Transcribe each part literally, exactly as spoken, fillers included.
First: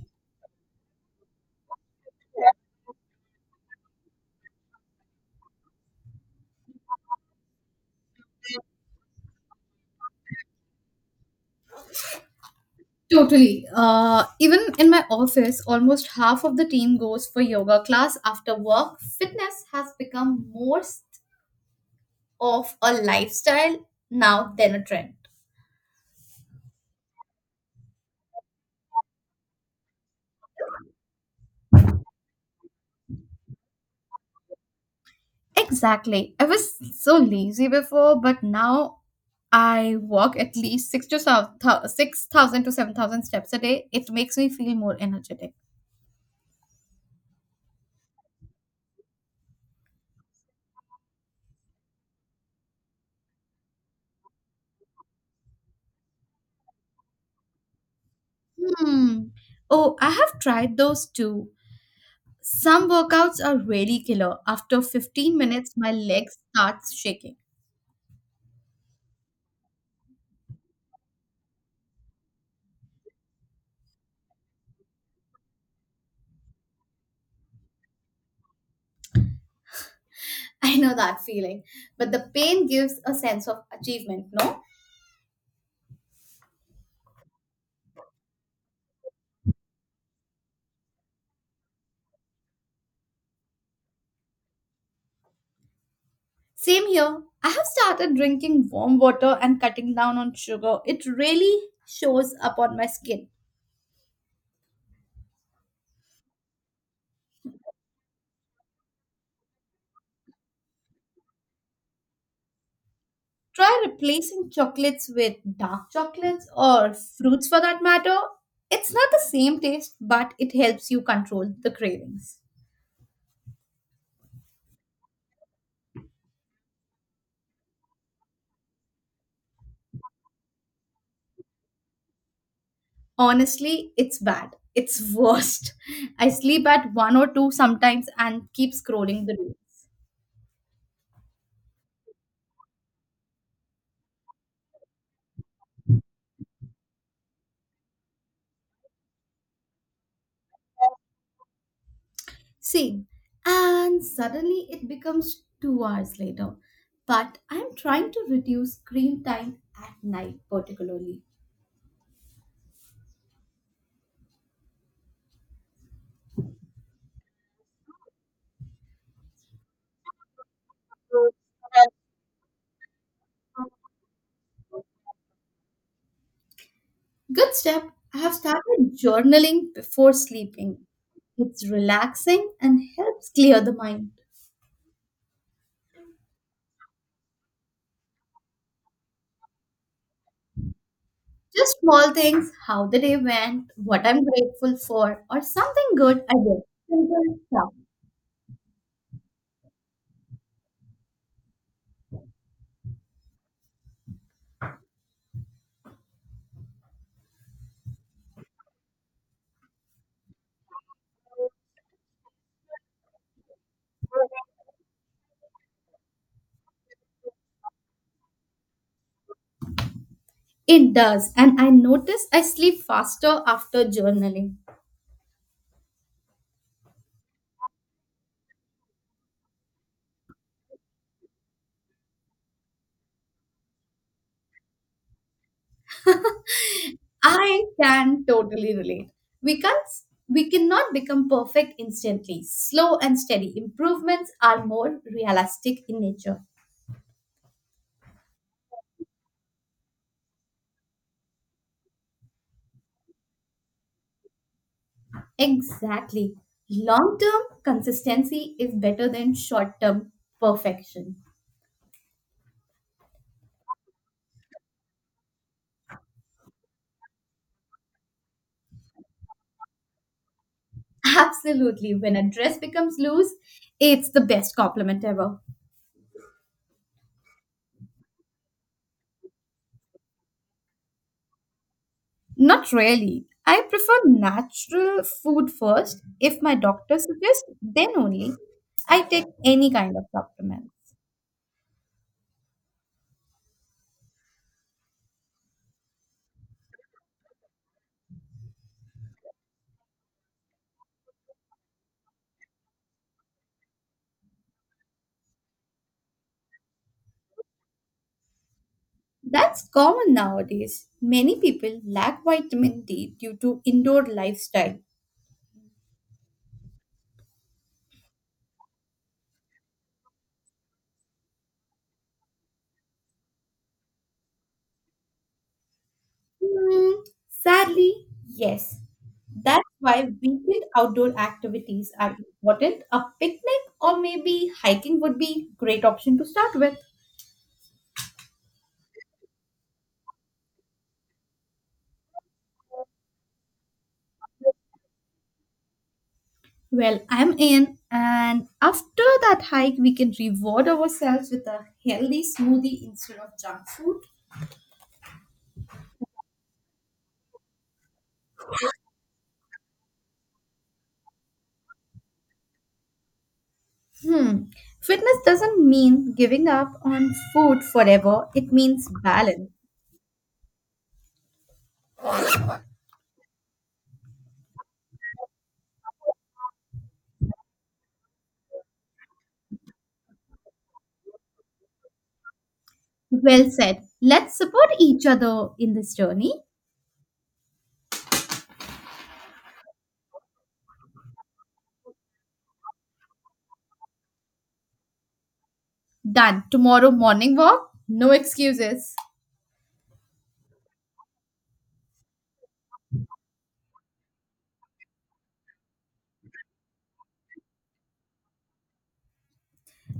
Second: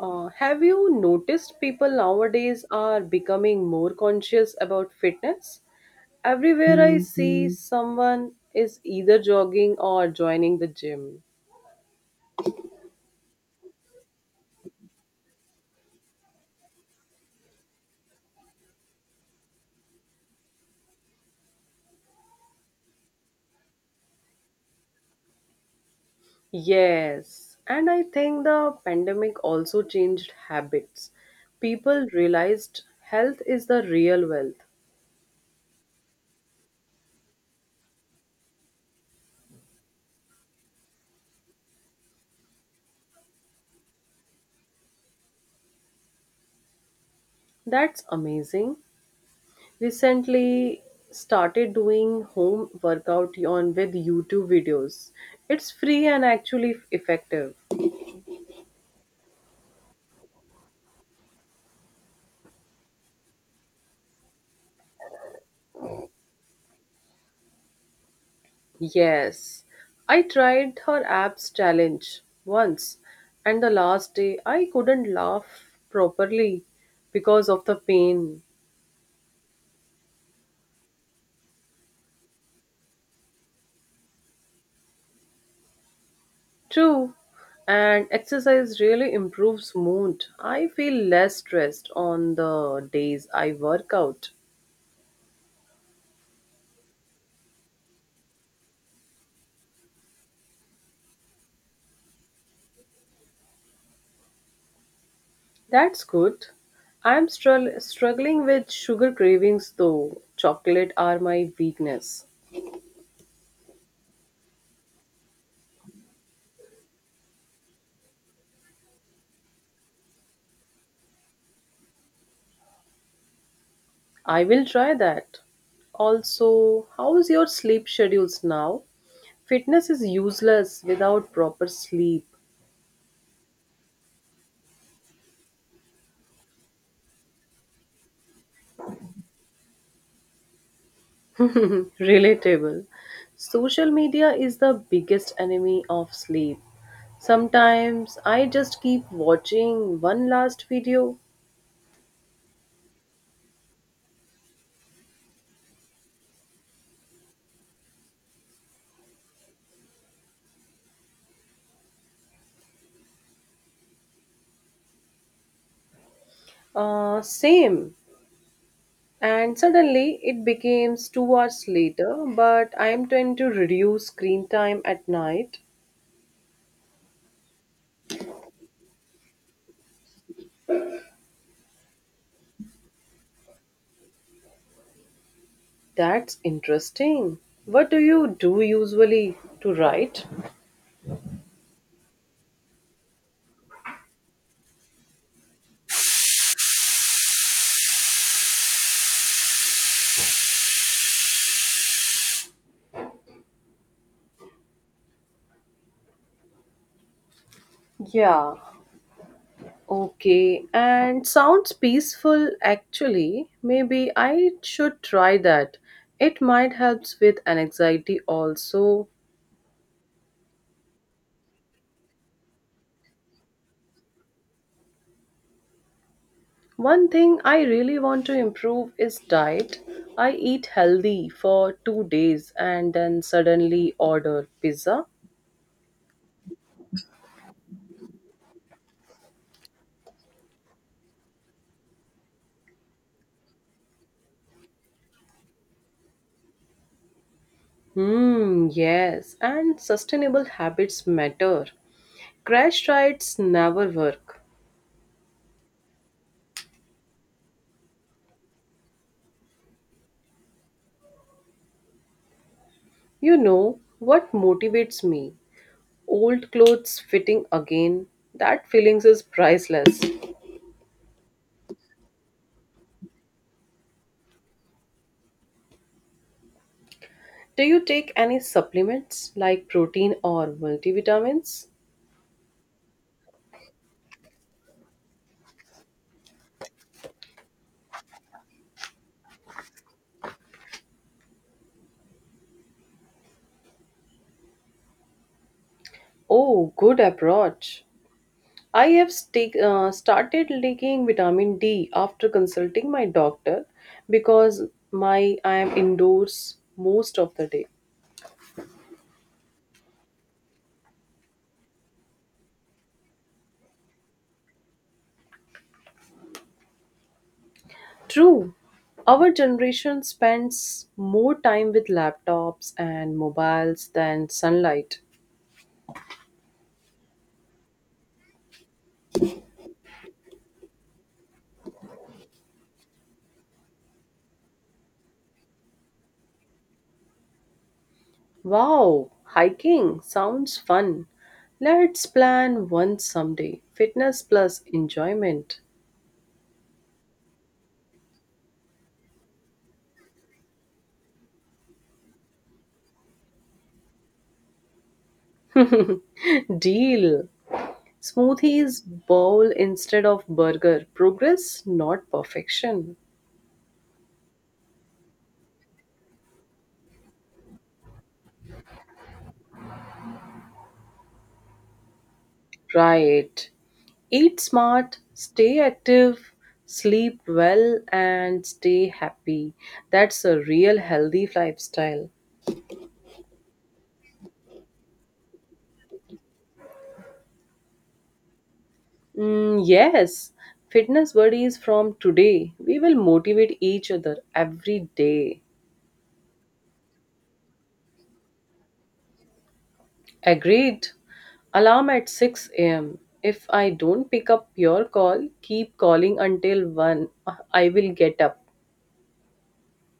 Uh, have you noticed people nowadays are becoming more conscious about fitness? Everywhere I see, Mhm, someone is either jogging or joining the gym. Totally. Uh, even in my office, almost half of the team goes for yoga class after work. Fitness has become more of a lifestyle now than a trend. Yes, and I think the pandemic also changed habits. People realized health is the real wealth. Exactly. I was so lazy before, but now I walk at least six to seven thou- six thousand to seven thousand steps a day. It makes me feel more energetic. That's amazing. Recently, started doing home workout on with YouTube videos. It's free and actually effective. Hmm. Oh, I have tried those too. Some workouts are really killer. After fifteen minutes, my legs starts shaking. Yes, I tried her abs challenge once, and the last day I couldn't laugh properly because of the pain. I know that feeling, but the pain gives a sense of achievement, no? True, and exercise really improves mood. I feel less stressed on the days I work out. Same here. I have started drinking warm water and cutting down on sugar. It really shows up on my skin. That's good. I'm strugg- struggling with sugar cravings though. Chocolate are my weakness. Try replacing chocolates with dark chocolates or fruits for that matter. It's not the same taste, but it helps you control the cravings. I will try that. Also, how's your sleep schedules now? Fitness is useless without proper sleep. Honestly, it's bad. It's worst. I sleep at one or two sometimes and keep scrolling the reels. Relatable. Social media is the biggest enemy of sleep. Sometimes I just keep watching one last video, See, and suddenly it becomes two hours later. But I'm trying to reduce screen time at night, particularly. uh, same, and suddenly it becomes two hours later. But I am trying to reduce screen time at night. Good step. I have started journaling before sleeping. It's relaxing and helps clear the mind. That's interesting. What do you do usually to write? Just small things, how the day went, what I'm grateful for, or something good I did. Simple stuff. Yeah. Okay, and sounds peaceful actually. Maybe I should try that. It might helps with anxiety also. It does, and I notice I sleep faster after journaling. One thing I really want to improve is diet. I eat healthy for two days and then suddenly order pizza. I can totally relate. We can't we cannot become perfect instantly. Slow and steady improvements are more realistic in nature. Hmm, yes, and sustainable habits matter. Crash diets never work. Exactly. Long-term consistency is better than short-term perfection. You know what motivates me? Old clothes fitting again. That feelings is priceless. Absolutely. When a dress becomes loose, it's the best compliment ever. Do you take any supplements like protein or multivitamins? Not really. I prefer natural food first. If my doctor suggests, then only I take any kind of supplement. Oh, good approach. I have sta- uh, started taking vitamin D after consulting my doctor because my I am indoors most of the day. That's common nowadays. Many people lack vitamin D due to indoor lifestyle. True. Our generation spends more time with laptops and mobiles than sunlight. Hmm, sadly, yes. That's why weekend outdoor activities are important. A picnic or maybe hiking would be great option to start with. Wow, hiking sounds fun. Let's plan one someday. Fitness plus enjoyment. Well, I'm in, and after that hike, we can reward ourselves with a healthy smoothie instead of junk food. Deal. Smoothies bowl instead of burger. Progress, not perfection. Hmm. Fitness doesn't mean giving up on food forever, it means balance. Right. Eat smart, stay active, sleep well, and stay happy. That's a real healthy lifestyle. Well said. Let's support each other in this journey. Mm, yes, fitness buddies from today. We will motivate each other every day. Done. Tomorrow morning walk, no excuses. Agreed. Alarm at six a m. If I don't pick up your call, keep calling until one. I will get up.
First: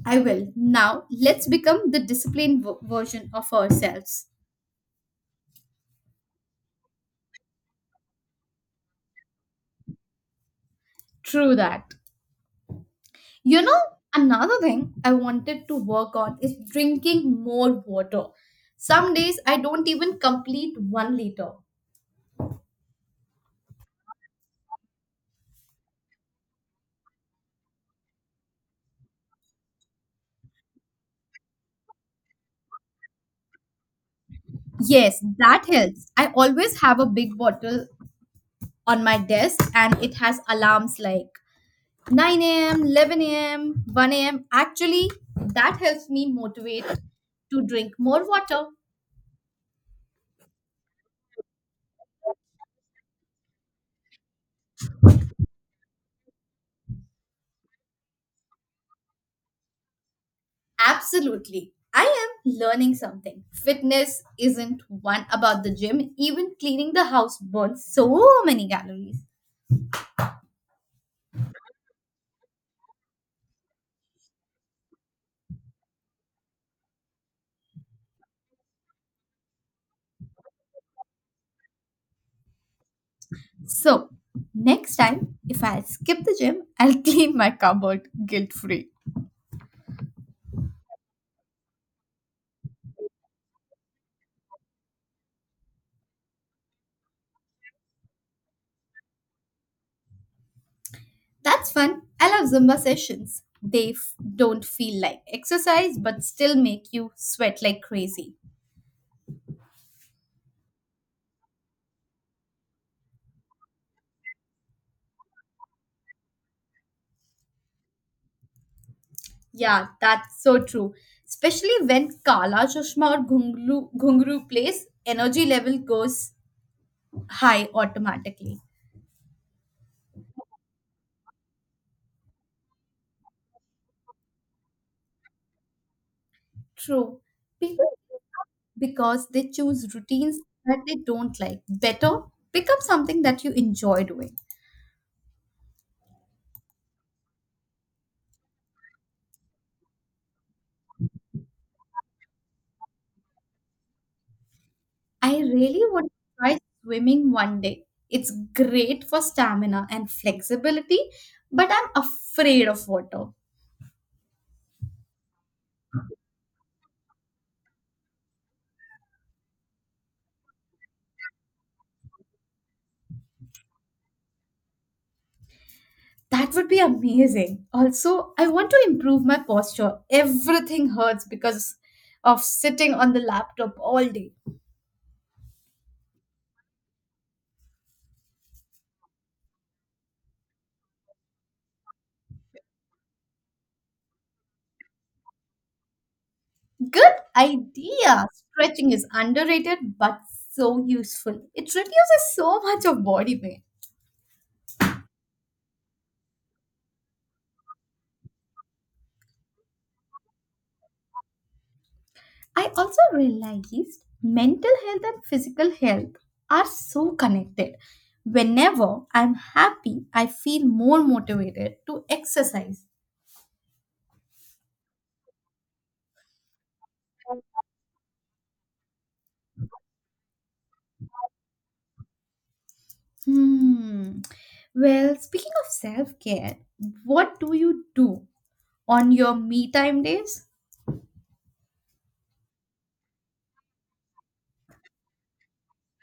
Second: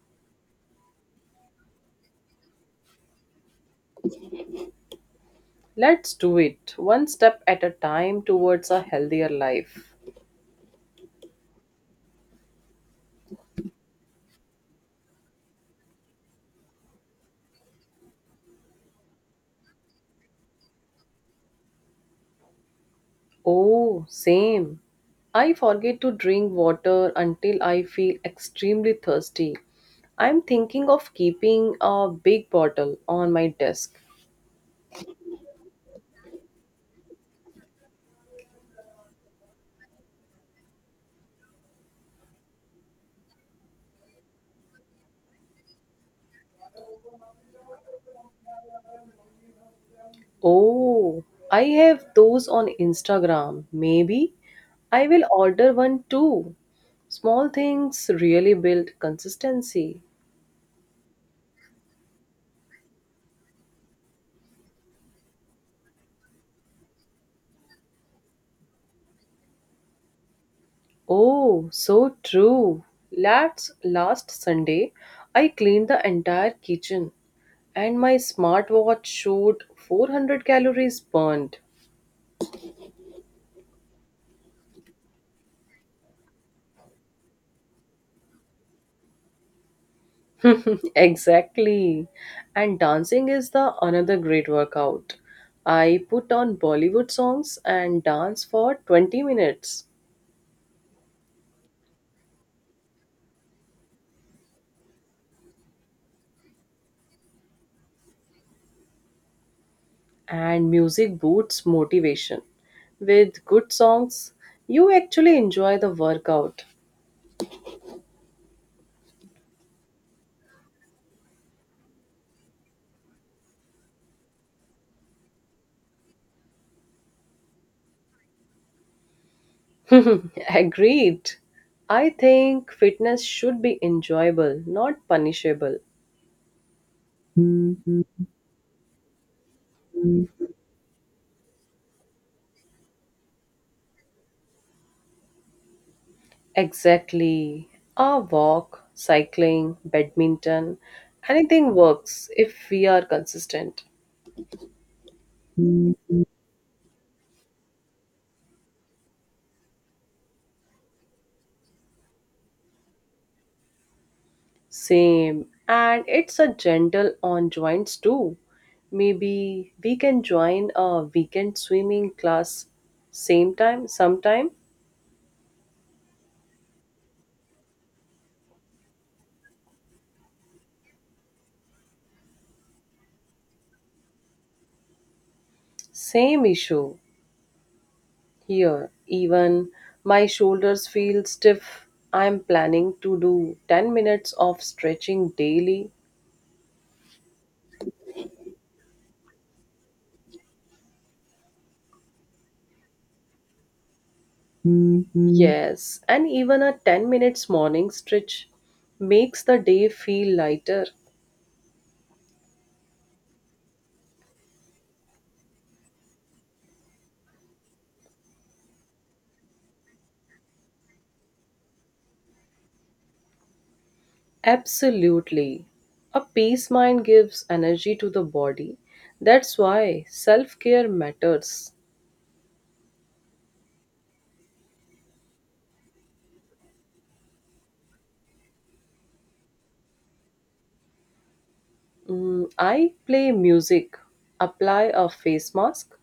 I will. Now, let's become the disciplined v- version of ourselves. Let's do it, one step at a time towards a healthier life. True that. You know, another thing I wanted to work on is drinking more water. Some days I don't even complete one liter. Oh, same. I forget to drink water until I feel extremely thirsty. I'm thinking of keeping a big bottle on my desk. Yes, that helps. I always have a big bottle on my desk and it has alarms like nine a m, eleven a m, one a m. Actually, that helps me motivate to drink more water. Oh, I have those on Instagram. Maybe I will order one too. Small things really build consistency. Absolutely. I am learning something. Fitness isn't one about the gym, even cleaning the house burns so many calories. Oh, so true. Last, last Sunday, I cleaned the entire kitchen and my smartwatch showed four hundred calories burned. So, next time, if I skip the gym, I'll clean my cupboard guilt free. Exactly. And dancing is the another great workout. I put on Bollywood songs and dance for twenty minutes. That's fun. I love Zumba sessions. They f- don't feel like exercise but still make you sweat like crazy. And music boosts motivation. With good songs, you actually enjoy the workout. Yeah, that's so true. Especially when Kala Chashma or Ghungru, Ghungru plays, energy level goes high automatically. Agreed. I think fitness should be enjoyable, not punishable. True. People because they choose routines that they don't like. Better, pick up something that you enjoy doing. Exactly. A walk, cycling, badminton, anything works if we are consistent. I really would try swimming one day. It's great for stamina and flexibility, but I'm afraid of water. Same. And it's a gentle on joints too. Maybe we can join a weekend swimming class same time, sometime. That would be amazing. Also, I want to improve my posture. Everything hurts because of sitting on the laptop all day. Same issue. Here, even my shoulders feel stiff. I'm planning to do ten minutes of stretching daily. Good idea. Stretching is underrated but so useful. It reduces so much of body pain. Yes, and even a ten minutes morning stretch makes the day feel lighter. I also realized mental health and physical health are so connected. Whenever I'm happy, I feel more motivated to exercise. Absolutely. A peace mind gives energy to the body. That's why self care matters. Hmm. Well, speaking of self care, what do you do on your me time days? Mm, I play music, apply a face mask,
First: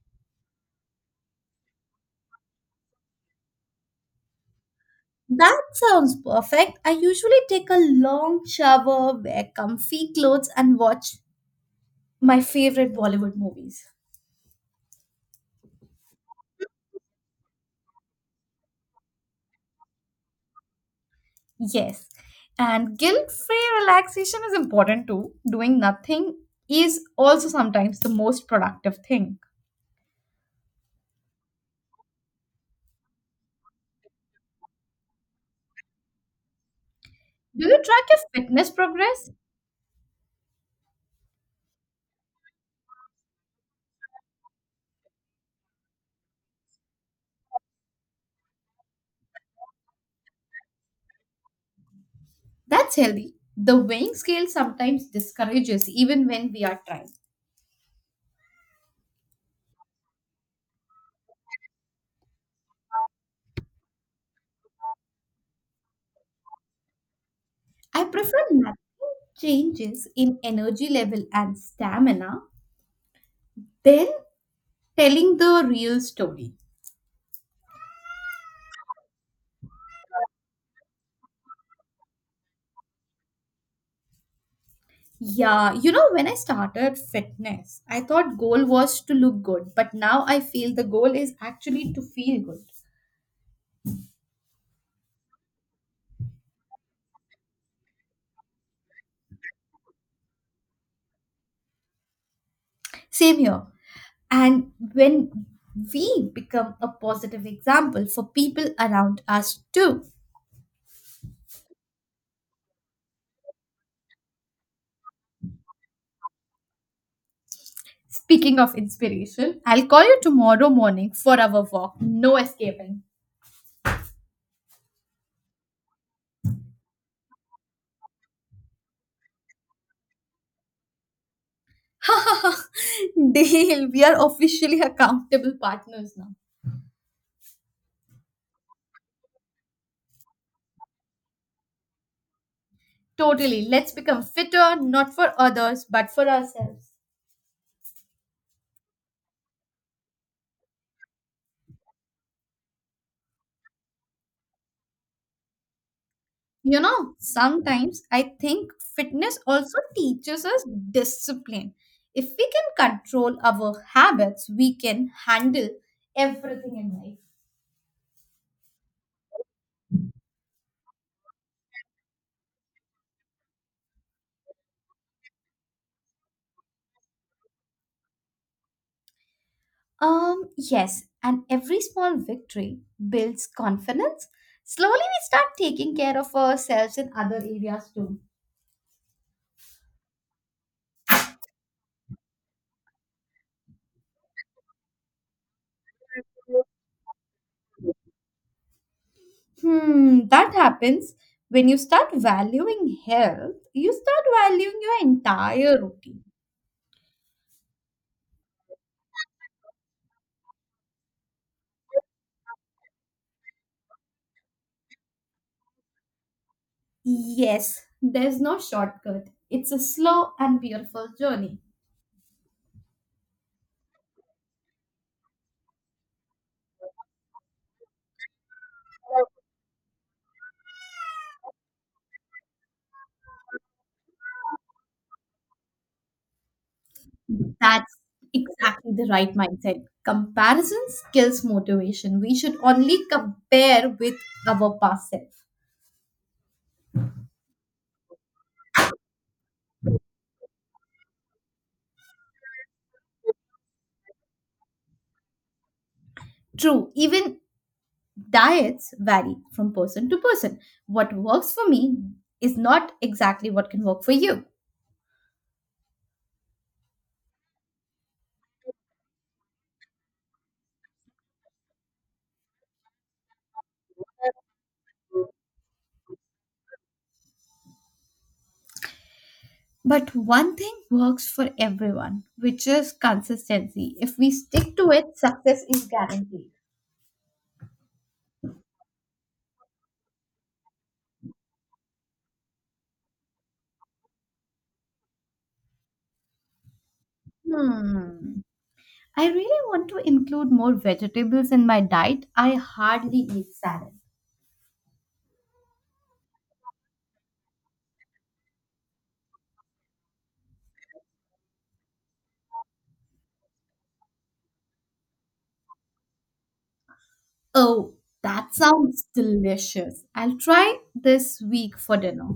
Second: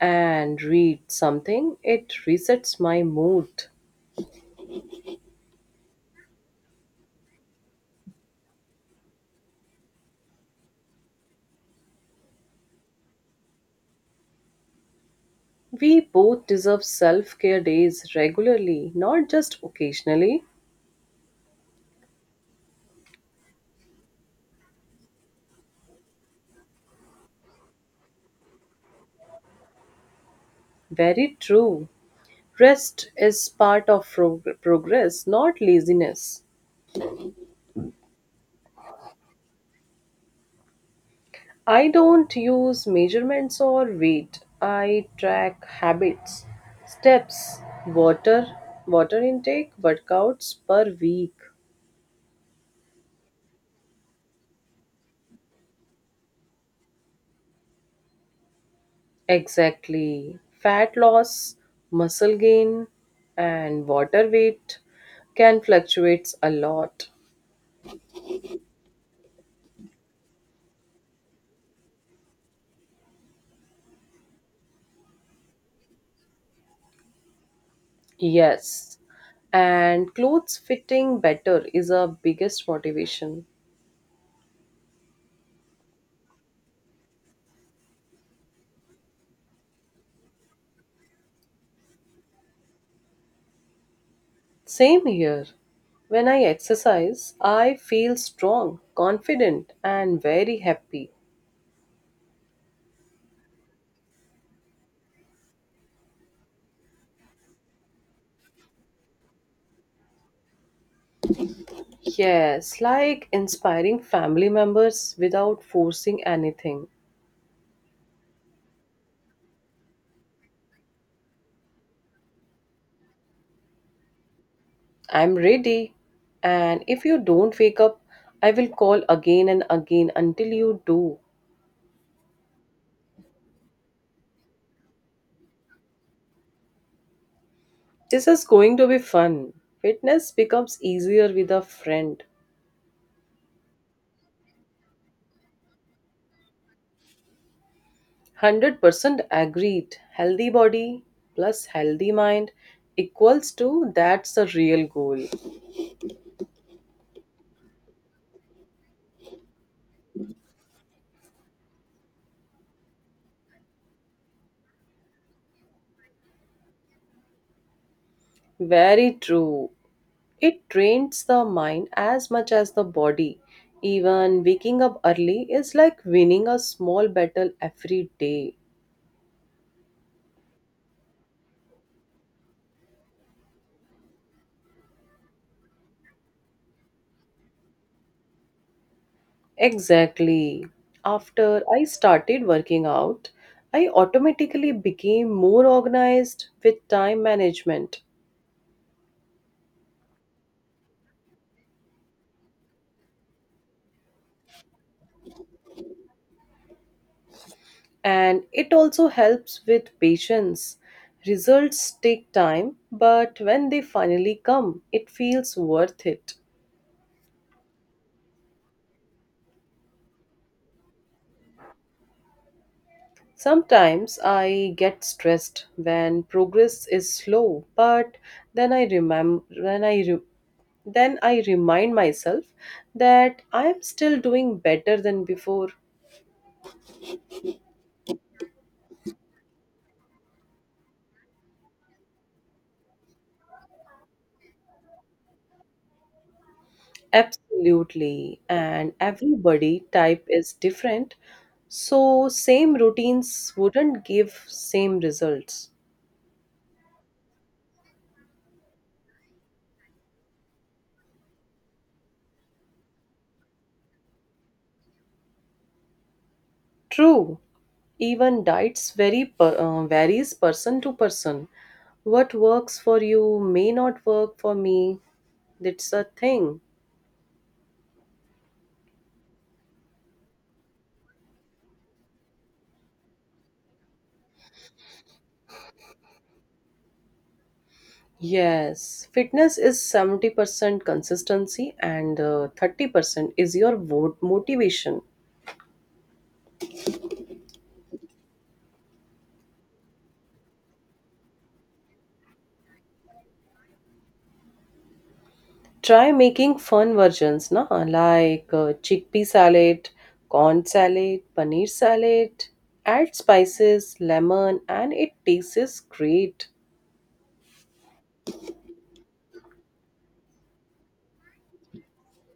and read something. It resets my mood. That sounds perfect. I usually take a long shower, wear comfy clothes, and watch my favorite Bollywood movies. We both deserve self care days regularly, not just occasionally. Yes. And guilt free relaxation is important too. Doing nothing is also sometimes the most productive thing. Very true. Rest is part of prog- progress, not laziness. Do you track your fitness progress? I don't use measurements or weight. I track habits, steps, water, water intake, workouts per week. That's healthy. The weighing scale sometimes discourages even when we are trying. Exactly. Fat loss, muscle gain, and water weight can fluctuate a lot. I prefer nothing changes in energy level and stamina, then telling the real story. Yes. And clothes fitting better is our biggest motivation. Yeah, you know, when I started fitness, I thought goal was to look good, but now I feel the goal is actually to feel good. Same here. When I exercise, I feel strong, confident, and very happy. Same here. And when we become a positive example for people around us too. Yes, like inspiring family members without forcing anything. Speaking of inspiration, I'll call you tomorrow morning for our walk. No escaping. I'm ready. And if you don't wake up, I will call again and again until you do. Dale, we are officially accountable partners now. This is going to be fun. Fitness becomes easier with a friend. Totally. Let's become fitter, not for others, but for ourselves. one hundred percent agreed. Healthy body plus healthy mind equals to that's the real goal. You know, sometimes I think fitness also teaches us discipline. If we can control our habits, we can handle everything in life. Very true. It trains the mind as much as the body. Even waking up early is like winning a small battle every day. Um, yes, and every small victory builds confidence. Slowly, we start taking care of ourselves in other areas too. Exactly. After I started working out, I automatically became more organized with time management. Hmm, that happens when you start valuing health, you start valuing your entire routine. And it also helps with patience. Results take time, but when they finally come, it feels worth it. Yes, there's no shortcut. It's a slow and beautiful journey. Sometimes I get stressed when progress is slow, but then I remember when I re- then I remind myself that I am still doing better than before. That's exactly the right mindset. Comparison kills motivation. We should only compare with our past self. Absolutely, and everybody type is different, so same routines wouldn't give same results. True, even diets vary from person to person. What works for me is not exactly what can work for you. True, even diets vary per, uh, varies person to person. What works for you may not work for me. That's a thing. But one thing works for everyone, which is consistency. If we stick to it, success is guaranteed. Yes, fitness is seventy percent consistency and uh, thirty percent is your vote motivation. Hmm. I really want to include more vegetables in my diet. I hardly eat salad. Try making fun versions, na? Like uh, chickpea salad, corn salad, paneer salad. Add spices, lemon, and it tastes great. Oh, that sounds delicious. I'll try this week for dinner.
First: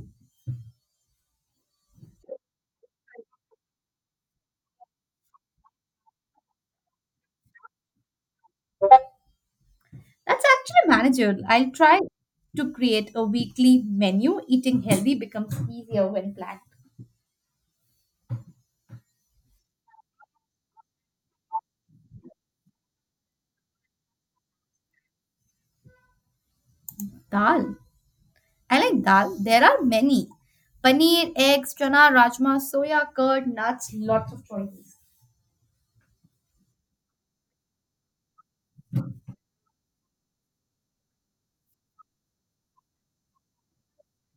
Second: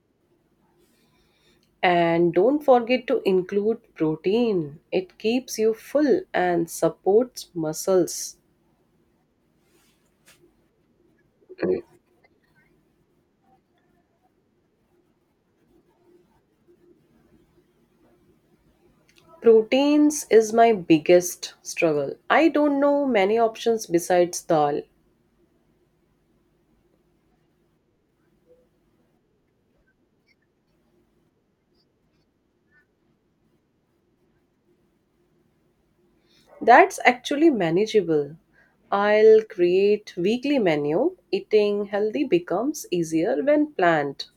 And don't forget to include protein. It keeps you full and supports muscles. That's actually manageable. I'll try to create a weekly menu. Eating healthy becomes easier when planned. Proteins is my biggest struggle. I don't know many options besides dal. Dal. I like dal. There are many. Paneer, eggs, chana, rajma, soya, curd, nuts, lots of choices. That's actually manageable. I'll create weekly menu. Eating healthy becomes easier when planned.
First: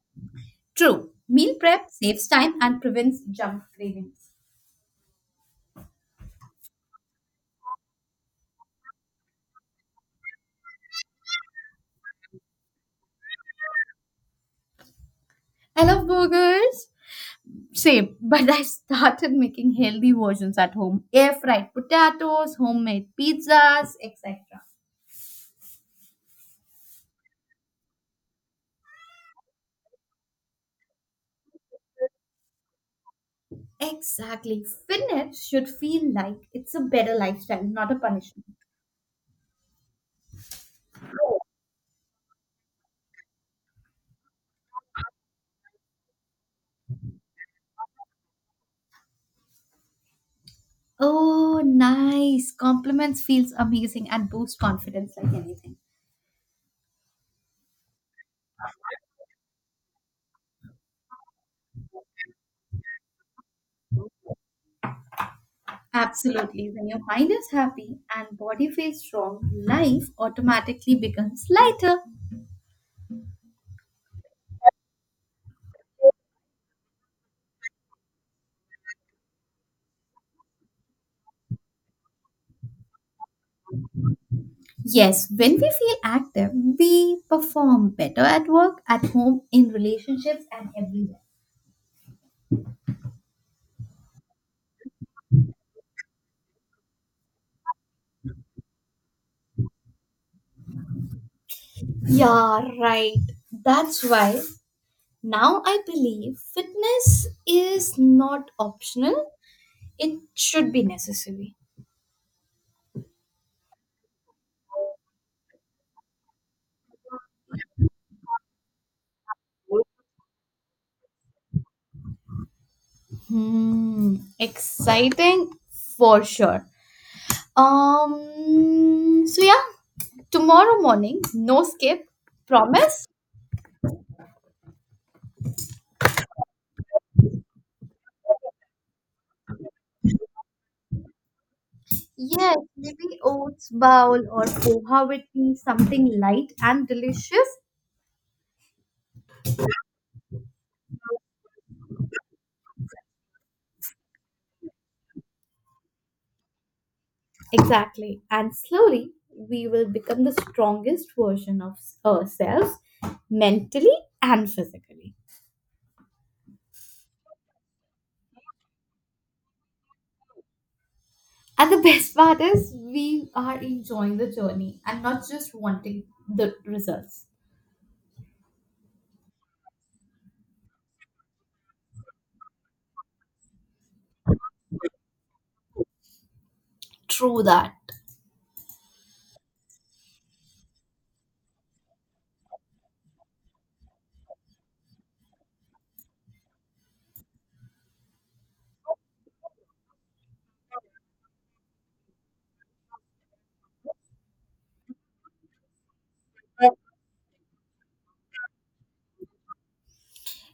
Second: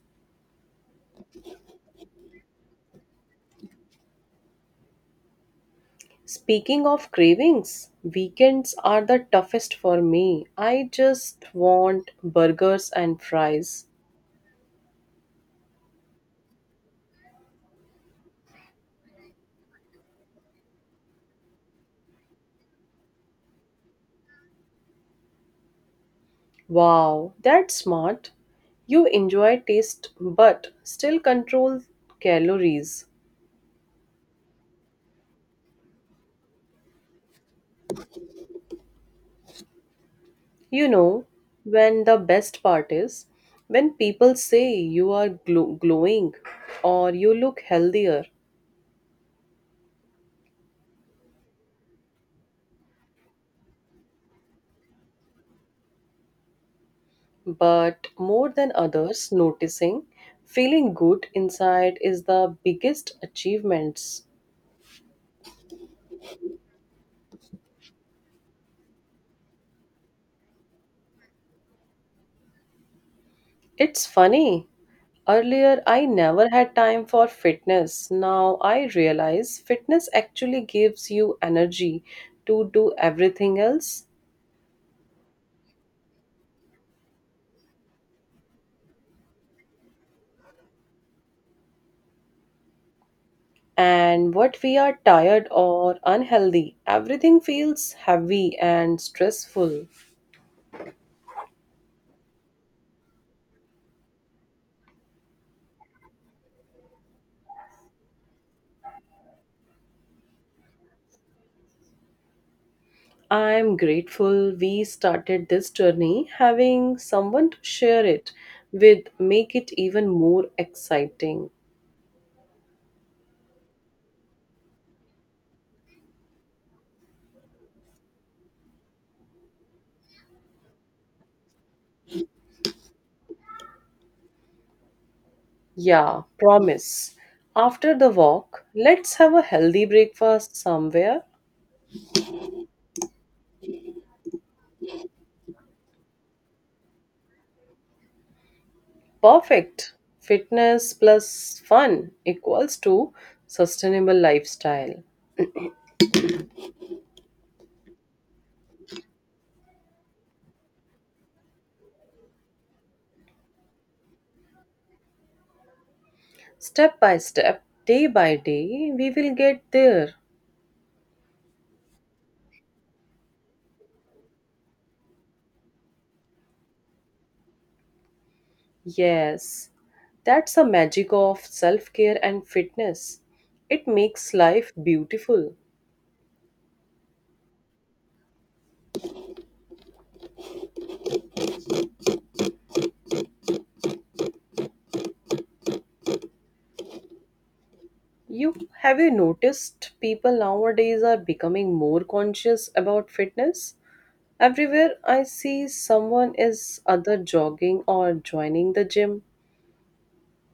True. Meal prep saves time and prevents junk cravings. Speaking of cravings, weekends are the toughest for me. I just want burgers and fries. I love burgers. Same, but I started making healthy versions at home. Air fried potatoes, homemade pizzas, et cetera. Wow, that's smart. You enjoy taste but still control calories. Exactly. Fitness should feel like it's a better lifestyle, not a punishment. You know, when the best part is when people say you are glo- glowing or you look healthier, Oh, nice. Compliments feels amazing and boost confidence like anything. but more than others noticing, feeling good inside is the biggest achievements. Absolutely. When your mind is happy and body feels strong, life automatically becomes lighter. It's funny. Earlier, I never had time for fitness. Now I realize fitness actually gives you energy to do everything else. Yes, when we feel active, we perform better at work, at home, in relationships, and everywhere. And what we are tired or unhealthy, everything feels heavy and stressful. Yeah, right. That's why now I believe fitness is not optional. It should be necessary. I am grateful we started this journey having someone to share it with, make it even more exciting. Hmm, exciting for sure. Um, so yeah, tomorrow morning, no skip, promise. Yeah, promise. After the walk, let's have a healthy breakfast somewhere. Yes, maybe oats bowl or poha with tea, something light and delicious. Perfect. Fitness plus fun equals to sustainable lifestyle. Exactly, and slowly we will become the strongest version of ourselves, mentally and physically. Step by step, day by day, we will get there. And the best part is we are enjoying the journey and not just wanting the results. Yes, that's the magic of self care and fitness. It makes life beautiful. True that. You have you noticed people nowadays are becoming more conscious about fitness? Everywhere I see someone is either jogging or joining the gym.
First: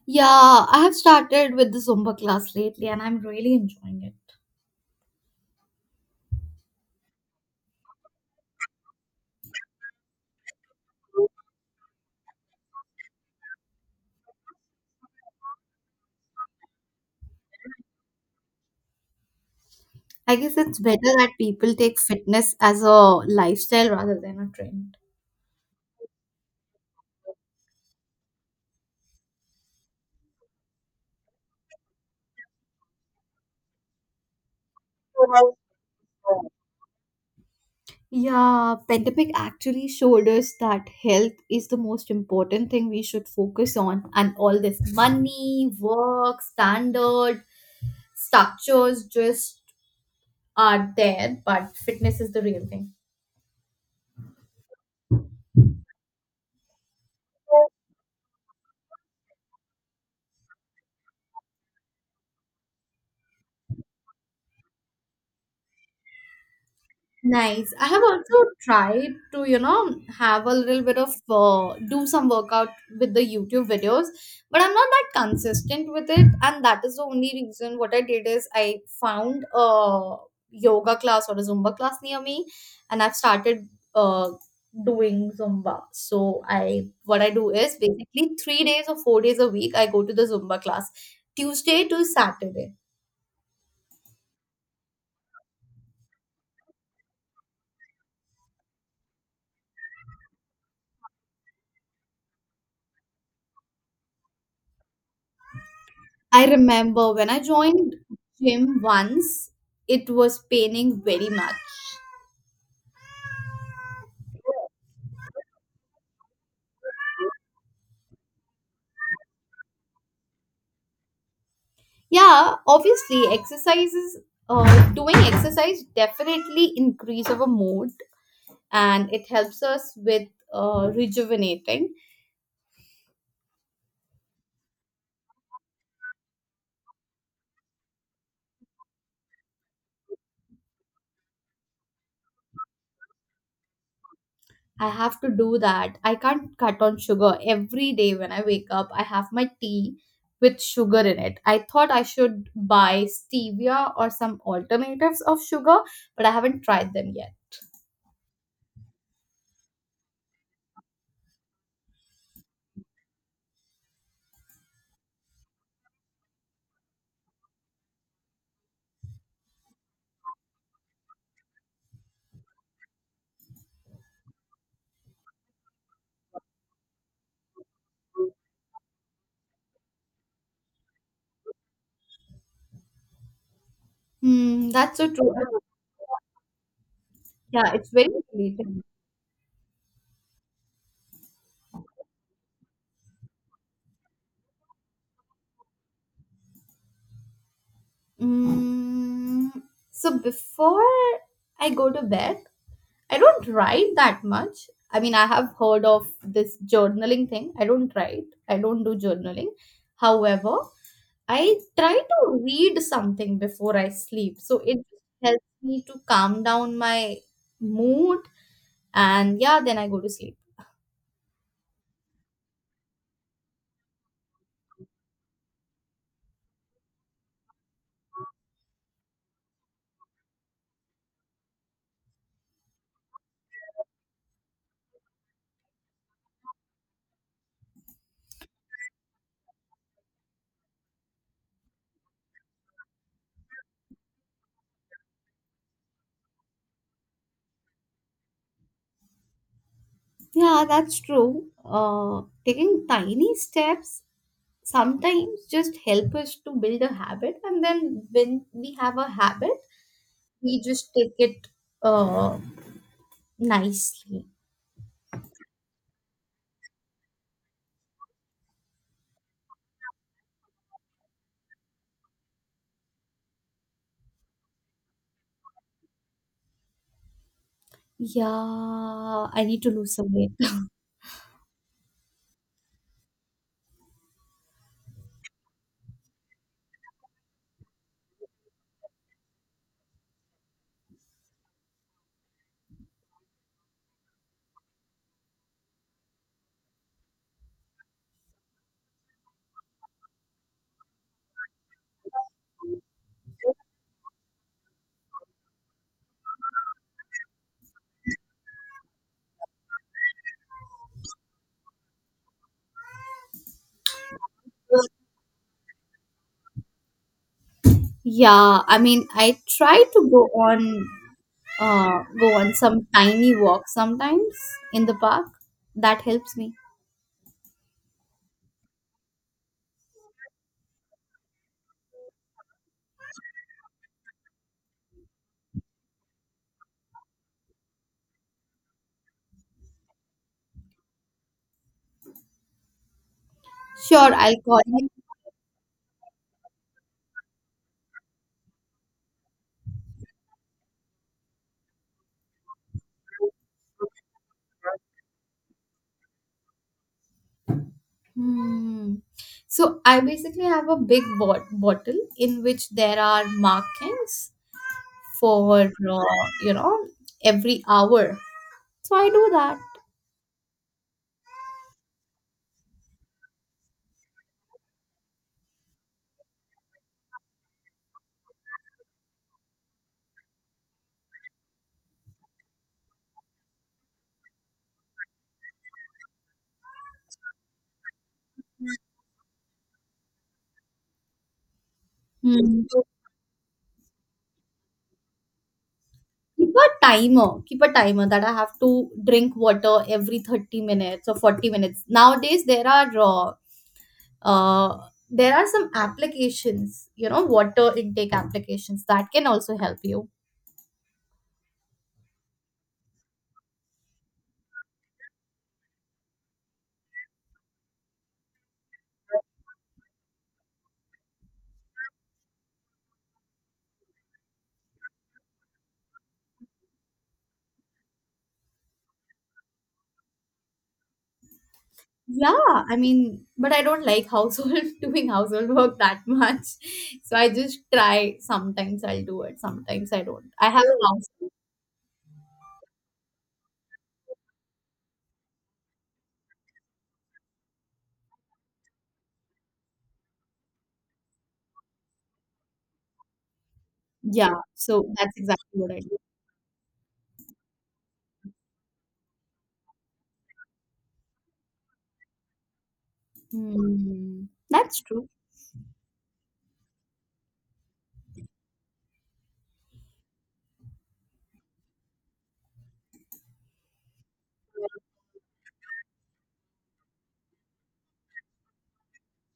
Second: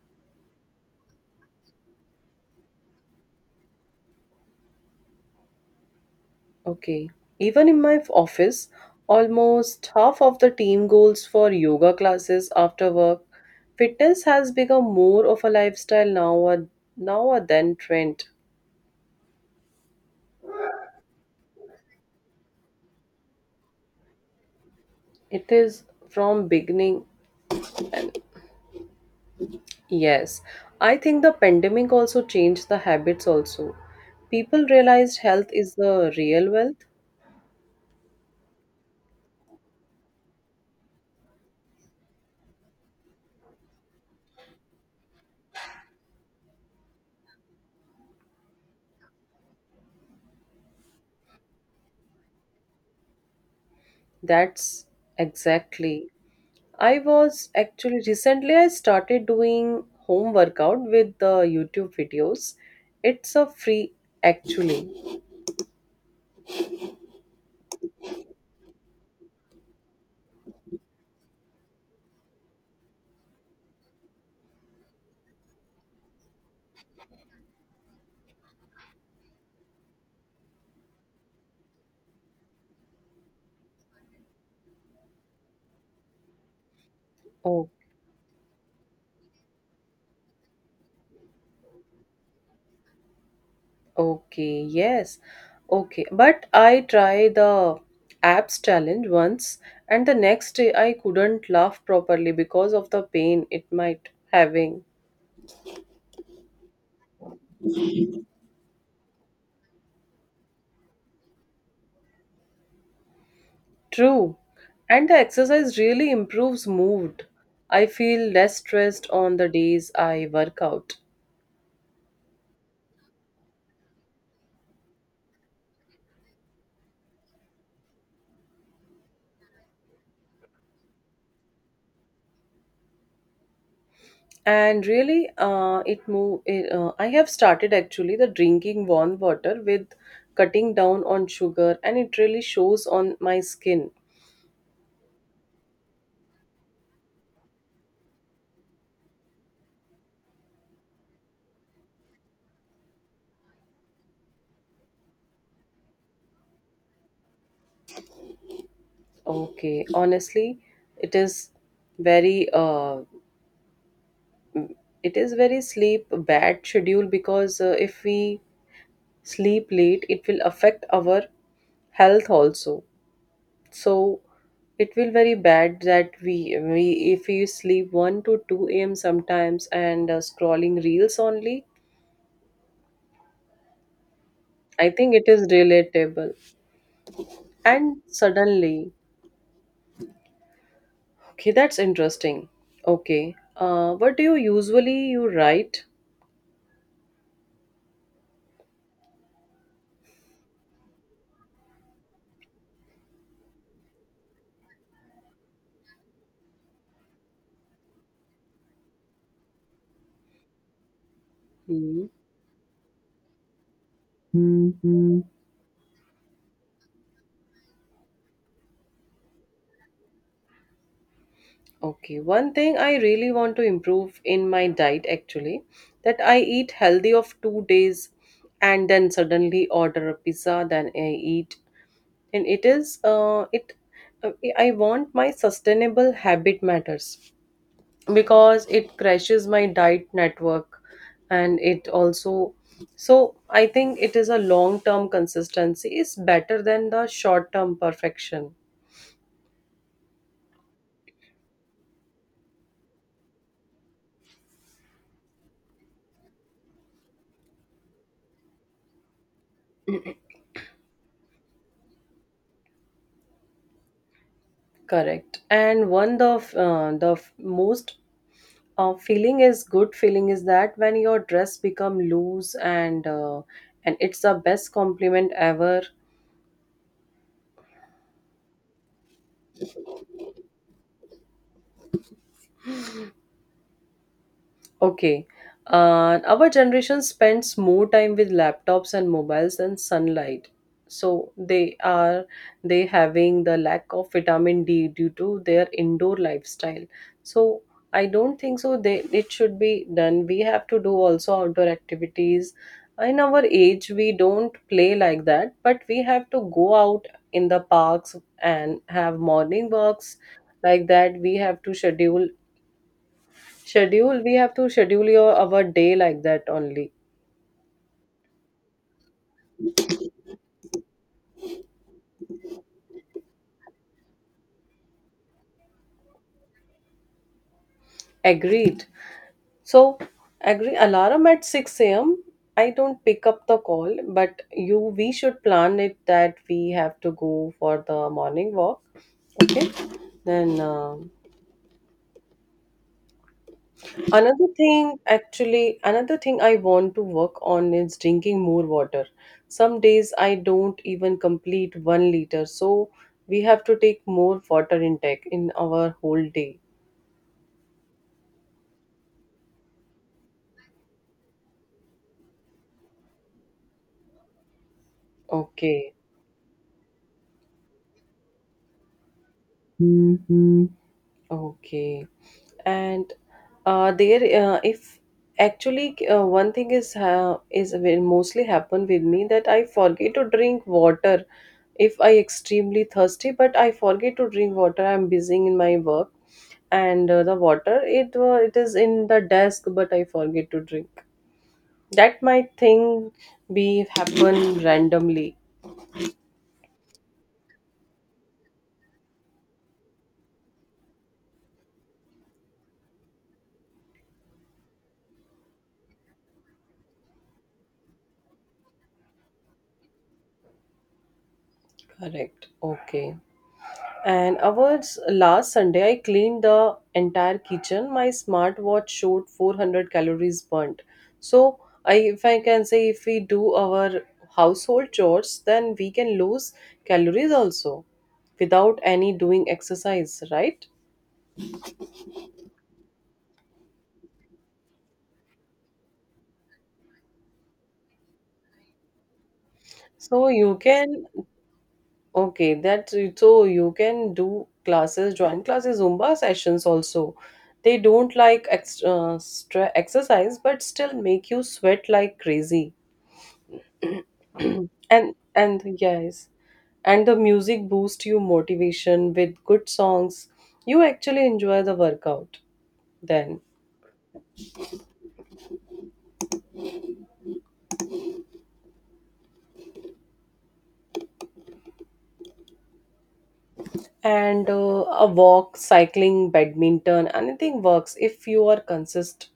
Yeah, I have started with the Zumba class lately and I'm really enjoying it. Okay. Even in my office, almost half of the team goes for yoga classes after work. Fitness has become more of a lifestyle now uh, now uh, than trend. I guess it's better that people take fitness as a lifestyle rather than a trend. It is from beginning, yes. I think the pandemic also changed the habits also. People realized health is the real wealth. Yeah, pandemic actually showed us that health is the most important thing we should focus on, and all this money, work, standard, structures just are there, but fitness is the real thing. That's exactly I was actually recently I started doing home workout with the YouTube videos. It's a free actually. Nice. I have also tried to, you know, have a little bit of uh, do some workout with the YouTube videos, but I'm not that consistent with it, and that is the only reason. What I did is I found a yoga class or a Zumba class near me, and I've started uh doing Zumba. So I what I do Oh, is basically three days or four days a week I go to the Zumba class, Tuesday to Saturday. okay, yes. Okay, but I tried the abs challenge once and the next day I couldn't laugh properly because of the pain it might having. I remember when I joined gym once, it was paining very much. True. And the exercise really improves mood. I feel less stressed on the days I work out. Yeah, obviously, exercises, uh, doing exercise definitely increase our mood and it helps us with uh, rejuvenating. And really uh, it move it, uh, I have started actually the drinking warm water with cutting down on sugar, and it really shows on my skin. I have to do that. I can't cut on sugar every day when I wake up. I have my tea with sugar in it. I thought I should buy stevia or some alternatives of sugar, but I haven't tried them yet. Okay, honestly, it is very uh, it is very sleep bad schedule, because uh, if we sleep late it will affect our health also, so it will very bad that we, we if we sleep one to two a m sometimes and uh, scrolling reels only. Hmm, I that's so think it is true. relatable. Yeah, it's And very related. suddenly, okay, that's interesting. Okay, uh, what do you usually you write? Mm, so before I go to bed, I don't write that much. I mean, I have heard of this journaling thing. I don't write. I don't do journaling. However, I try Hmm. to read something before I sleep. So it helps me to calm down my mood. And yeah, then I go to sleep. Okay, one thing I really want to improve in my diet actually, that I eat healthy of two days, and then suddenly order a pizza, then I eat, and it is uh, it. Uh, I want my sustainable habit matters, because it crashes my diet network and it also, so I think it is a long term consistency is better than the short term perfection. Yeah, that's true. Uh, taking tiny steps sometimes just help us to build a habit, and then when we have a habit, we just take it uh, nicely. Correct, and one the f- uh, the f- most uh, feeling is good feeling is that when your dress become loose and uh, and it's the best compliment ever. Yeah, I need to lose some weight. Okay. Uh, our generation spends more time with laptops and mobiles than sunlight. So they are they having the lack of vitamin D due to their indoor lifestyle. So I don't think so they it should be done. We have to do also outdoor activities. In our age we don't play like that, but we have to go out in the parks and have morning walks like that. We have to schedule schedule we have to schedule your our day like that only. Yeah, I mean, I try to go on uh, go on some tiny walk sometimes in the park. That helps me. Agreed. So agree alarm at six a.m, I don't pick up the call, but you we should plan it that we have to go for the morning walk. Okay, then um Sure, I'll another call thing you. actually another thing I want to work on is drinking more water. Some days I don't even complete one liter, so we have to take more water intake in our whole day. Hmm. So I basically have a big bot- bottle in which there are markings for Okay. uh, you know every hour. So I do that. Okay, and uh, there, uh, if actually uh, one thing is uh, is will mostly happen with me that I forget to drink water if I extremely thirsty, but I forget to drink water. I'm busy in my work, and uh, the water it uh, it is in the desk, but I forget to drink. That might Hmm. So, thing be happen randomly. keep a timer. Keep a timer that I have to drink water every thirty minutes or forty minutes. Nowadays there are uh, uh, there are some applications, you know water intake applications that can also help you. Correct. Okay. And awards last Sunday, I cleaned the entire kitchen. My smartwatch showed four hundred calories burnt. So, I, if I can say, if we do our household chores, then we can lose calories also without any doing exercise, right? Yeah, I mean, but I don't like household doing household work that much. So I just try, sometimes I'll do it, sometimes I don't. So I you have a can house. okay that so you can do classes, join classes, Zumba sessions also. They don't like extra, extra exercise, but still make you sweat like crazy. Yeah, so and that's exactly and what I do. yes, and the music boosts you motivation with good songs, you actually enjoy the workout then. Hmm. That's true. And uh, a walk, cycling, badminton, anything works if you are consist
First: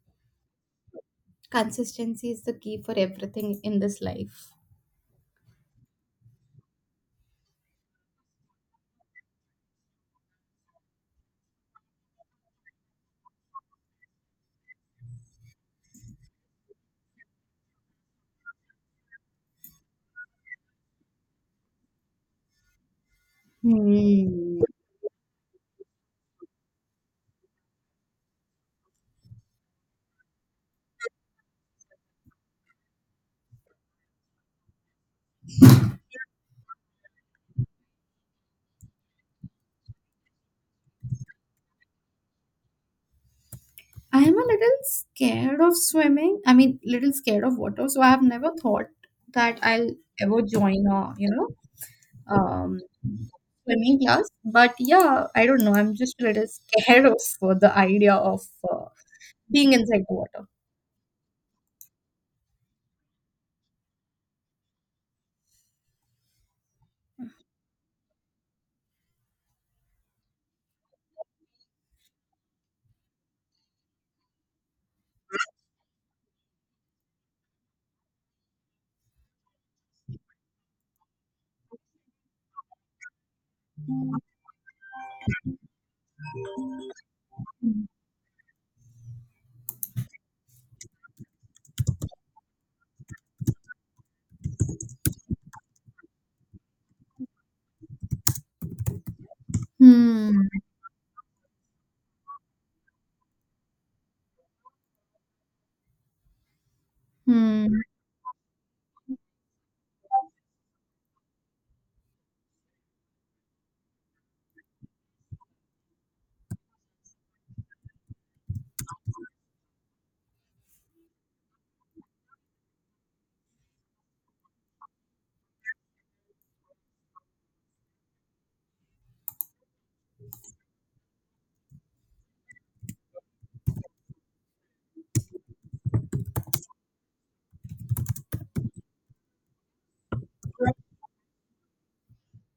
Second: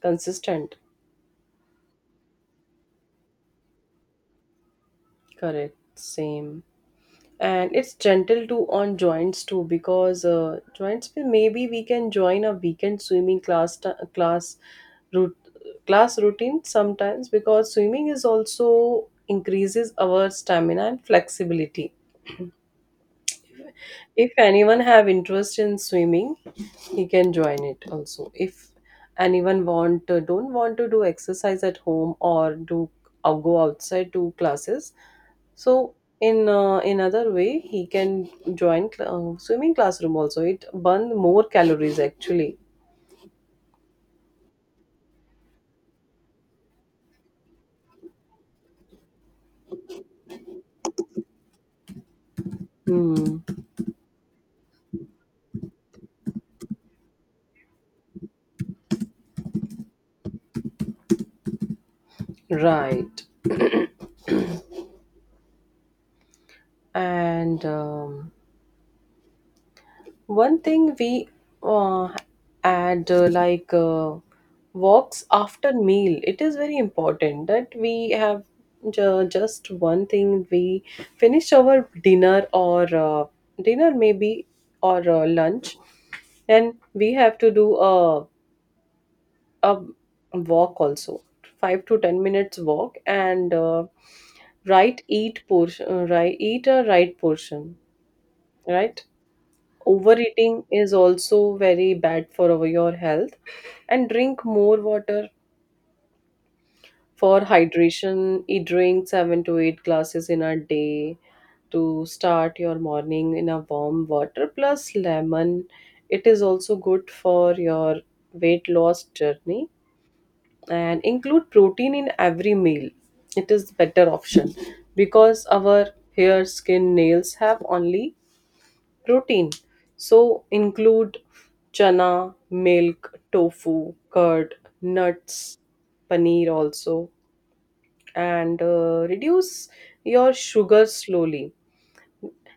consistent. Consistency is the key for everything in this life. Correct. Same. And it's gentle too on joints too because uh, joints pe maybe we can join a weekend swimming class t- class route class routine sometimes because swimming is also increases our stamina and flexibility. If Hmm. anyone have interest in swimming, he can join it also. If anyone want uh, don't want to do exercise at home or do or go outside to classes, so in uh, in way, he can join cl- uh, swimming classroom also. It burn more calories actually. I am a little scared of swimming. I mean, little scared of water. So I have never thought that I'll ever join a, you know, um, Hmm. swimming class. But yeah, I don't know. I'm just a little scared of uh, the idea of uh, being inside the water. Right. And um, one thing we uh, add uh, like uh, walks after meal. It is very important that we have ju- just one thing. We finish our dinner or uh, dinner maybe or uh, lunch, and we have to do a a walk also, five to ten minutes walk. And uh, right eat portion uh, right eat a right portion, right. Hmm. Overeating is also very bad for our, your health, and drink more water for Hmm. hydration. Eat drink seven to eight glasses in a day. To start your morning in a warm water plus lemon, it is also good for your weight loss journey. And include protein in every meal, it is better option because our hair, skin, nails have only protein. So include chana, milk, tofu, curd, nuts, paneer also. And uh, reduce your sugar slowly.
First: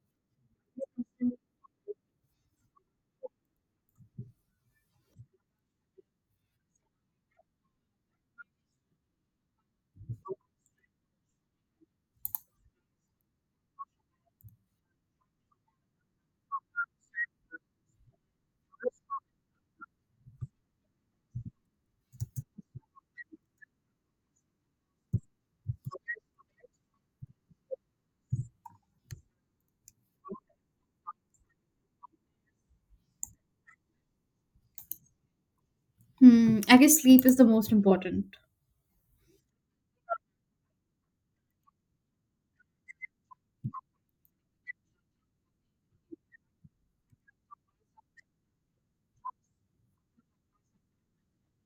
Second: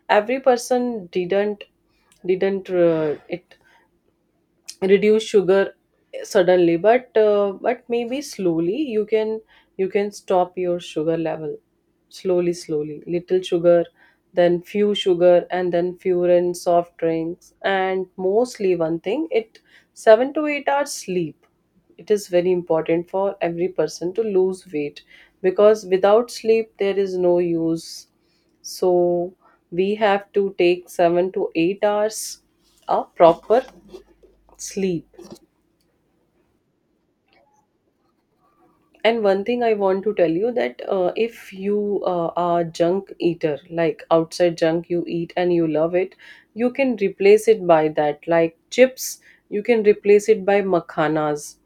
Every person didn't didn't uh, it reduce sugar suddenly, but uh, but maybe slowly you can, you can stop your sugar level slowly slowly, little sugar then few sugar and then few in soft drinks. And mostly one thing, it seven to eight hours sleep, it is very important for every person to lose weight because without sleep there is no use. So we have to take seven to eight hours a proper sleep. Hmm. I guess sleep is the most important. And one thing I want to tell you that uh, if you uh, are junk eater, like outside junk you eat and you love it, you can replace it by that. Like chips, you can replace it by makhanas.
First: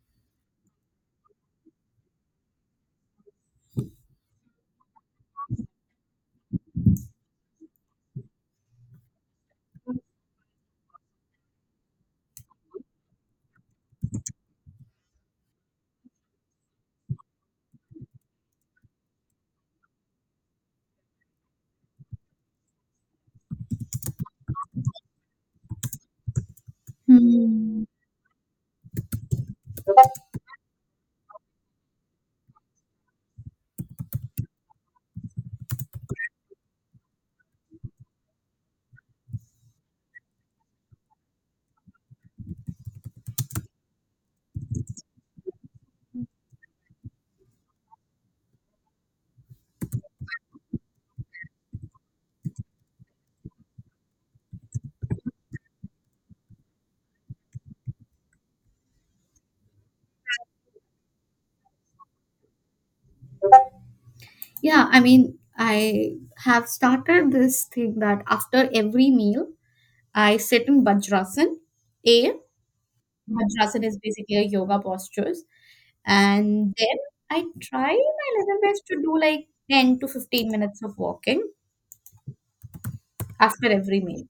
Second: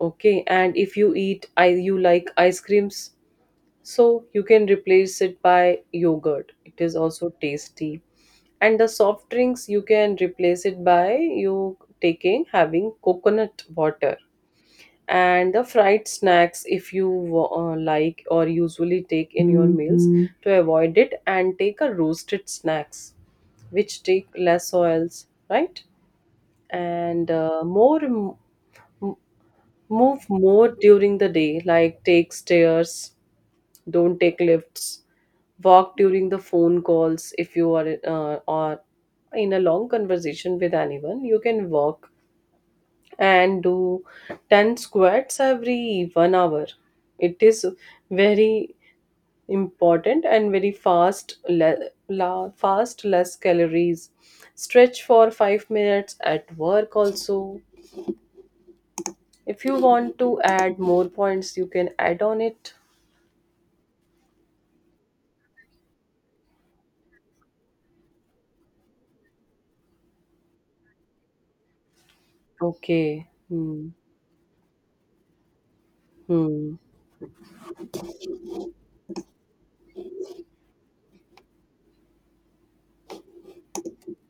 Okay, and if you eat, I you like ice creams, so you can replace it by yogurt. It is also tasty. And the soft drinks you can replace it by you taking having coconut water. And the fried snacks, if you uh, like or usually take in your meals, to avoid it and take a roasted snacks which take less oils, right. And uh, Hmm. more m- m- move more during the day, like take stairs, don't take lifts, walk during the phone calls if you are uh, or in a long conversation with anyone, you can walk. And do ten squats every one hour. It is very important and very fast, le- la- fast, less calories. Stretch for five minutes at work also. If you want to add more points, you can add on it. Yeah, I mean, I have started this thing that after every meal, I sit in Vajrasan, a Okay. Vajrasana Hmm. is basically a yoga postures. And Hmm. then I try my level best to do like ten to fifteen minutes of walking after every meal.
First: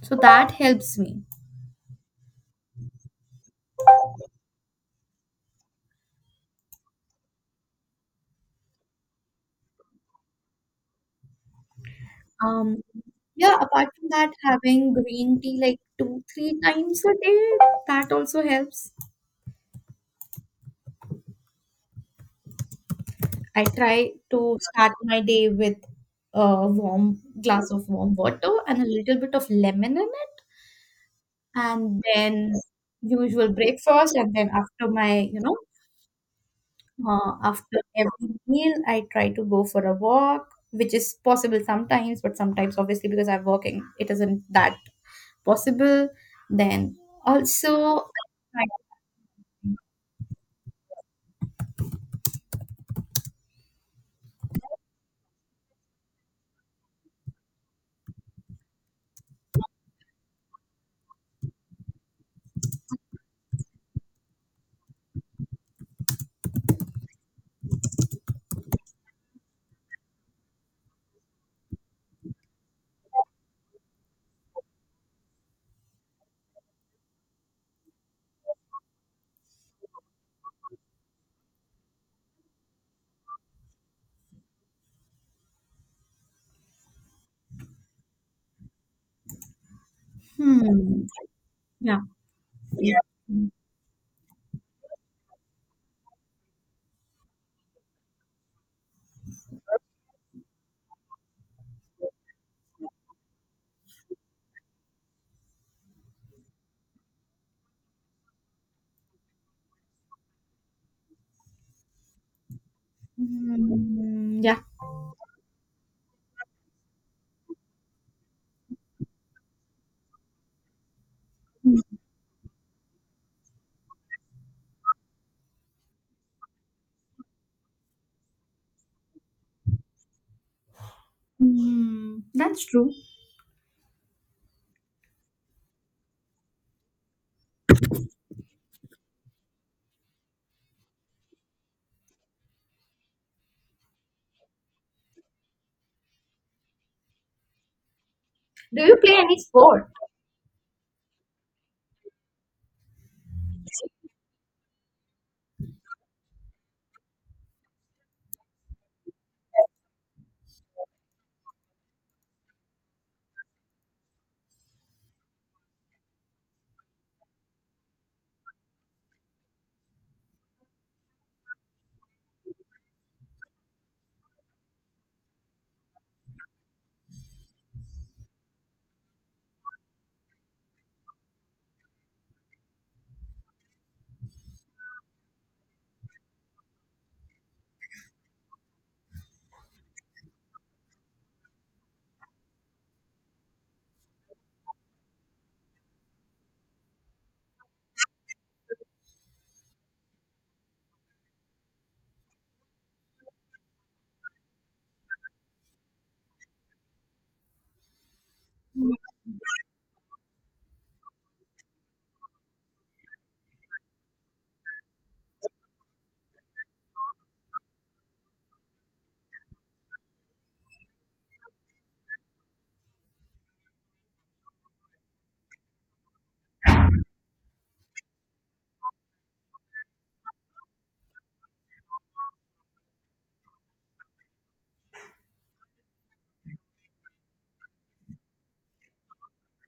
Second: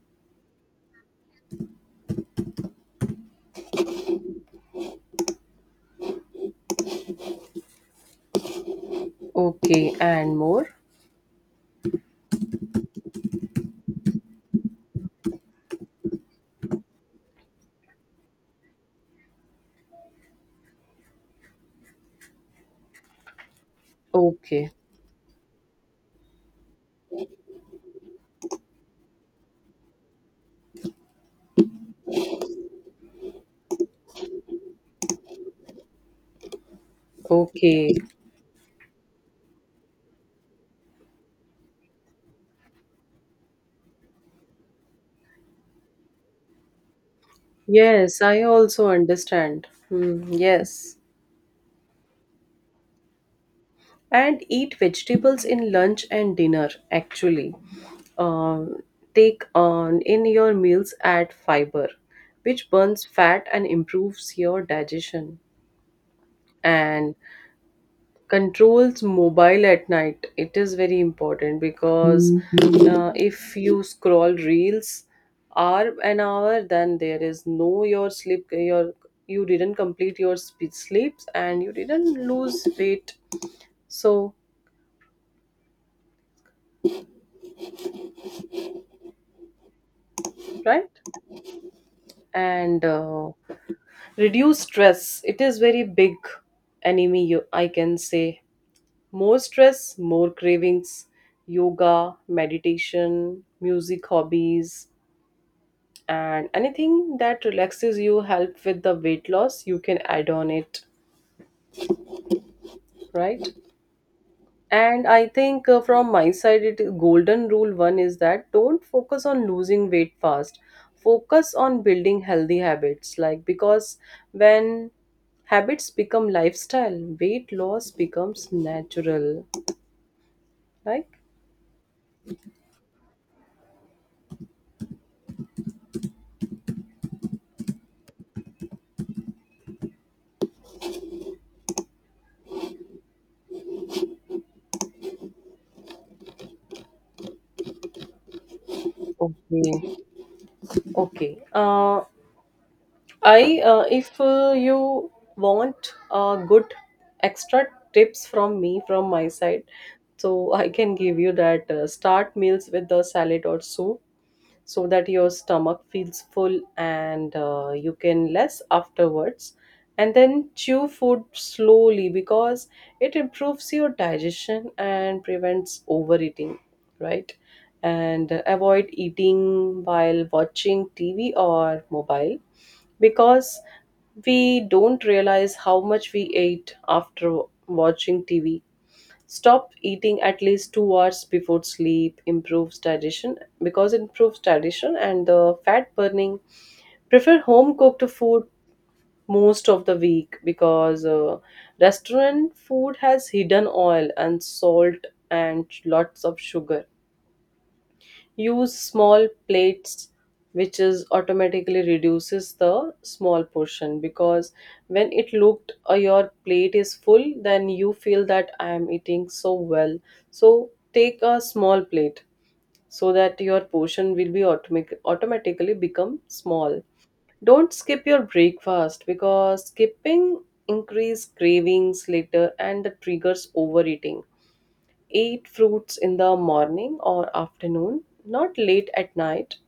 So that helps me. Okay. And more. Um, yeah, apart from that, having green tea like two, three times a day, that also helps. I try to Okay. start my day with a warm glass of warm water and a little bit of lemon in it, and then usual breakfast, and then after my, you know, uh, after Okay. every meal, I try to go for a walk, which is possible sometimes, but sometimes, obviously, because I'm working, it isn't that possible. Then also, Yes, I I, also understand. Hmm. Yes. And eat vegetables in lunch and dinner actually. Um, Take on in your meals, add fiber which burns fat and improves your digestion. And controls mobile at night, it is very important because uh, if you scroll reels hour an hour, then there is no your sleep, your, you didn't complete your spe- sleeps and you didn't lose weight. So right. hmm, yeah, And yeah, uh, reduce stress, it is very big enemy, you I can say. More stress, more cravings. Yoga, meditation, music, hobbies, and anything that relaxes you help with the weight loss, you can add on it, right. mm, yeah, And I think uh, from my side, it golden rule one is that don't focus on losing weight fast. Focus on building healthy habits. Like because when habits become lifestyle, weight loss becomes natural. Like mm, that's true. Do you play any sport? okay, okay. Uh, I uh, if uh, you want uh, good extra tips from me from my side, so I can give you that uh, start meals with the salad or soup so that your stomach feels full and uh, you can less afterwards. And then chew food slowly because it improves your digestion and prevents overeating, right. And uh, avoid eating while watching TV or mobile because we don't realize how much we ate after watching TV. Stop eating at least two hours before sleep improves digestion, because it improves digestion and the fat burning. Prefer home cooked food most of the week because uh, restaurant food has hidden oil and salt and lots of sugar. Use small plates, which is automatically reduces the small portion because when it looked uh, your plate is full, then you feel that I am eating so well. So take a small plate so that your portion will be automatic automatically become small. Don't skip your breakfast because skipping increase cravings later and the triggers overeating. Eat fruits in the morning or afternoon, not late at night.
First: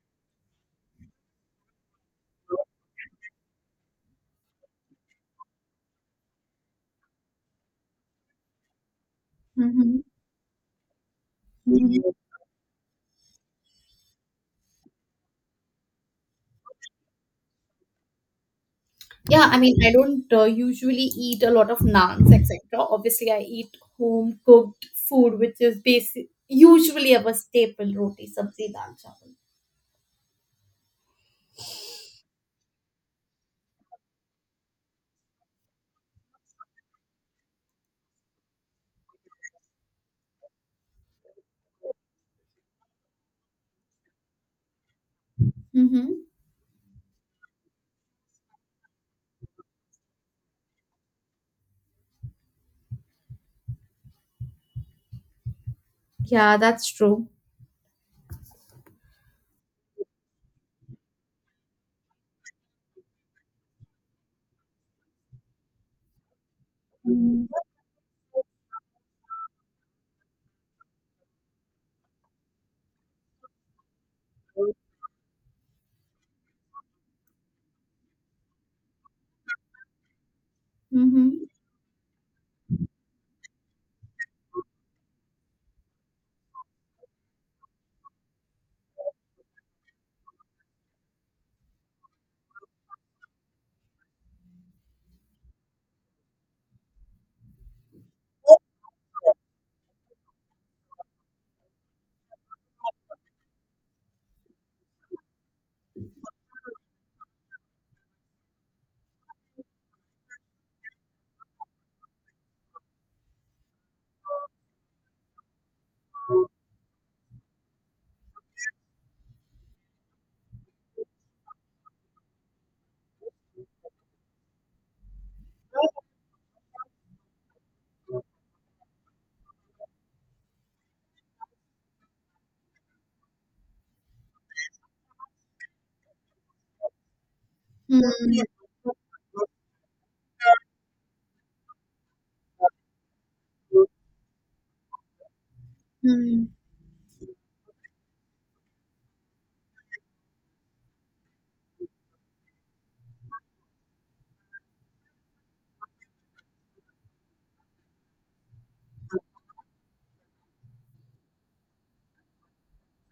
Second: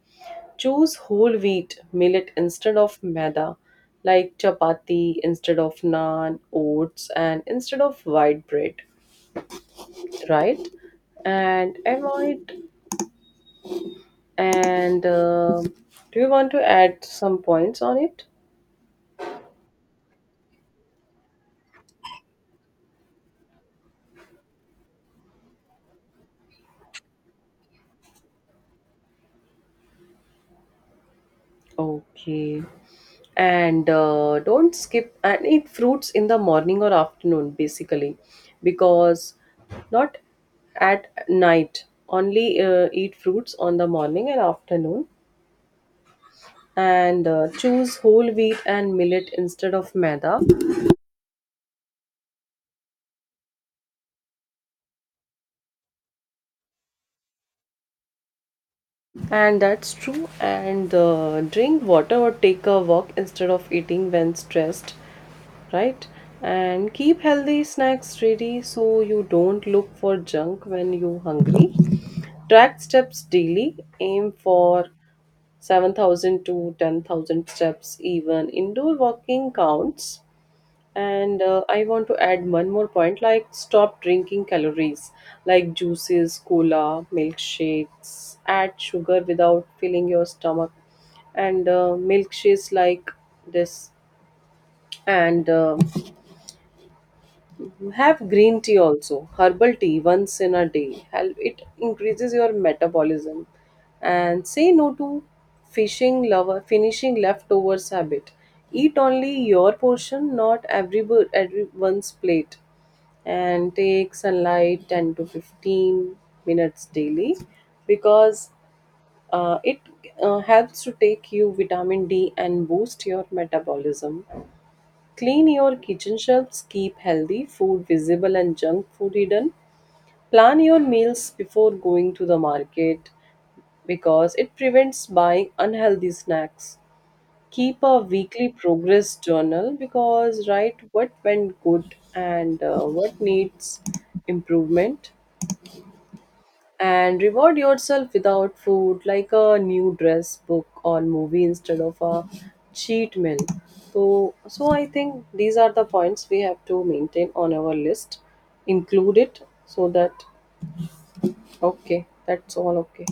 Choose whole wheat millet instead of maida, like chapati instead of naan, oats, and instead of white bread, Mm-hmm. right? And Mm-hmm. avoid. And uh, do you want to add some points on it? Yeah, I mean, I don't uh, usually eat a lot of naans, et cetera. Obviously, I eat home cooked food, which is basic, usually our staple roti, sabzi, dal, chawal. Okay. And uh, don't skip and eat fruits in the morning or afternoon, basically, because not at night. Only uh, eat fruits on the morning and afternoon, Mm-hmm. and uh, choose whole wheat and millet instead of maida. Yeah, that's true. And that's true. And uh, drink water or take a walk instead of eating when stressed, right? And keep healthy Mm-hmm. snacks ready so you don't look for junk when you're hungry. Track steps daily, aim for seven thousand to ten thousand steps, even indoor walking counts. And Mm-hmm. uh, I want to add one more point, like stop drinking calories like juices, cola, milkshakes, add sugar without filling your stomach. And uh, milkshakes like this, and uh, have green tea also, herbal tea once in a day. Help it increases your metabolism. And say no to fishing lover finishing leftovers habit. Eat only your portion, not every bo- everyone's plate. And take sunlight ten to fifteen minutes daily because uh, it uh, helps to take you vitamin D and boost your metabolism. Clean your kitchen shelves, keep healthy food visible and junk food hidden. Plan your meals before going to the market because it prevents buying unhealthy snacks. Keep a weekly progress journal because write what went good and uh, what needs improvement. Mm-hmm. And reward yourself without food, like a new dress, book or movie instead of a cheat meal. So so I think these are the points we have to maintain on our list, include it so that okay that's all okay.